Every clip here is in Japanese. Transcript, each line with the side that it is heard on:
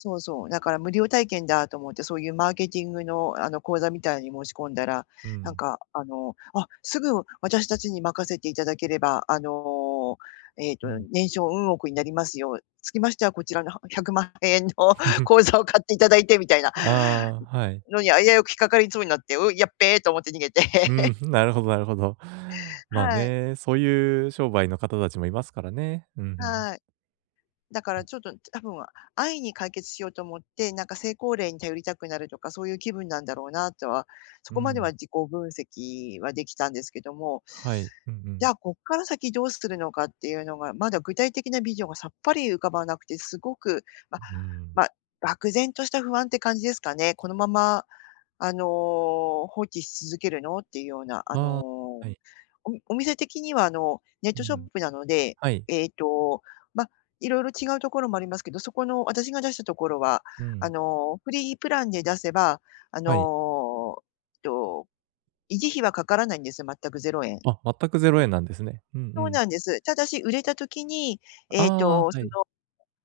left: そうそう、だから無料体験だと思って、そういうマーケティングの、あの、講座みたいのに申し込んだら、
right: う
left: なん
right: ん。
left: かあの、「あ、すぐ私たちに任せていただければ、あの、ええと、
right: うん。
left: 年商うん億になりますよ。つきましてはこちらの1,000,000円の 講座を買っていただいて」みたいな、
right: ああ、はい。
left: のに危うく引っかかりそうになって、「う、やっべ」と思って逃げて。
right: う ん、なるほどなるほど。まあ
left: はい。
right: ね、そういう商売の方たちも居ますからね。うんうん。
left: はい。だからちょっと多分、あ安易に解決しようと思って、なんか成功例に頼りたくなるとか、そういう気分なんだろうなとは、そ
right: う
left: こまでは
right: ん。
left: 自己分析は出来たんですけども、
right: はい。うんう
left: じゃ
right: ん。
left: あ、こっから先どうするのかっていうのが、まだ具体的なビジョンがさっぱり浮かばなくて、すごく、ま、
right: うん。
left: ま、漠然とした不安って感じですかね。このまま、あの、放置し続けるのっていうような、あの、
right: ああ、はい。
left: おみお店的にはあのネッ
right: う
left: トショッ
right: ん。
left: プなので、
right: はい。
left: えっと、ま、色々違うところもありますけど、そこの私が出したところは、
right: う
left: あ
right: ん。
left: の、フリープランで出せば、あ
right: はい。
left: の、えっと維持費はかからないんですよ、全く0円。
right: あ、全く0円なんですね。うんう
left: そう
right: ん。
left: なんです。ただし、売れた時に、えっ
right: ああ、
left: と、
right: は
left: その、
right: い。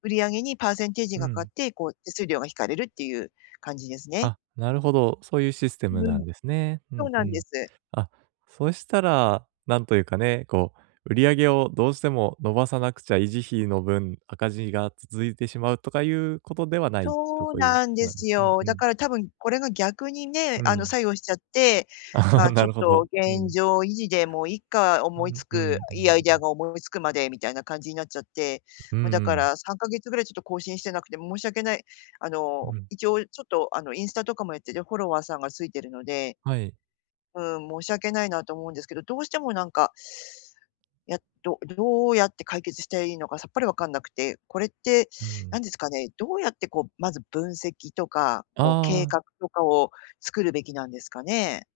left: 売り上げにパーセンテージ
right: う
left: がかかっ
right: ん。
left: て、こう手数料が引かれるっていう感じですね。
right: あ、なるほど。そういうシステ
left: う
right: ムな
left: ん。
right: んですね。う
left: そ
right: ん
left: う
right: う
left: なんで
right: ん。
left: す。
right: あ、そしたら、なんというかね、こう売り上げをどうしても伸ばさなくちゃ維持費の分、赤字が続いてしまうとかいうことではないと、
left: そう
right: そういう。
left: なんで
right: ま
left: す
right: うん
left: よ。
right: う
left: だ
right: ん。
left: から多分これが逆にね、
right: う
left: あの
right: ん。
left: 作用しちゃって、ま、ち
right: な
left: ょっ
right: るほ
left: と
right: ど、う
left: 現
right: ん。
left: 状維持で、もういっか、
right: う
left: 思い
right: ん
left: 付
right: う
left: く
right: んう
left: いいアイデア
right: ん。
left: が思い付くまで、みたいな感じになっちゃって、
right: うん
left: ま、だ
right: う
left: か
right: ん。
left: ら3ヶ月ぐらいちょっと更新してなくて申し訳無いあの、
right: うん。
left: 一応ちょっとあのインスタとかもやってて、フォロワーさんが付いてるので
right: はい。
left: うん、申し訳無いなと思うんですけど、どうしてもなんかや、どどうやって解決したらいいのかさっぱり分かんなくて、これって
right: う
left: 何
right: ん。
left: ですかね、どうやって、こう、まず分析とか、こう
right: あ
left: 計
right: あ。
left: 画とかを作るべきなんですかね？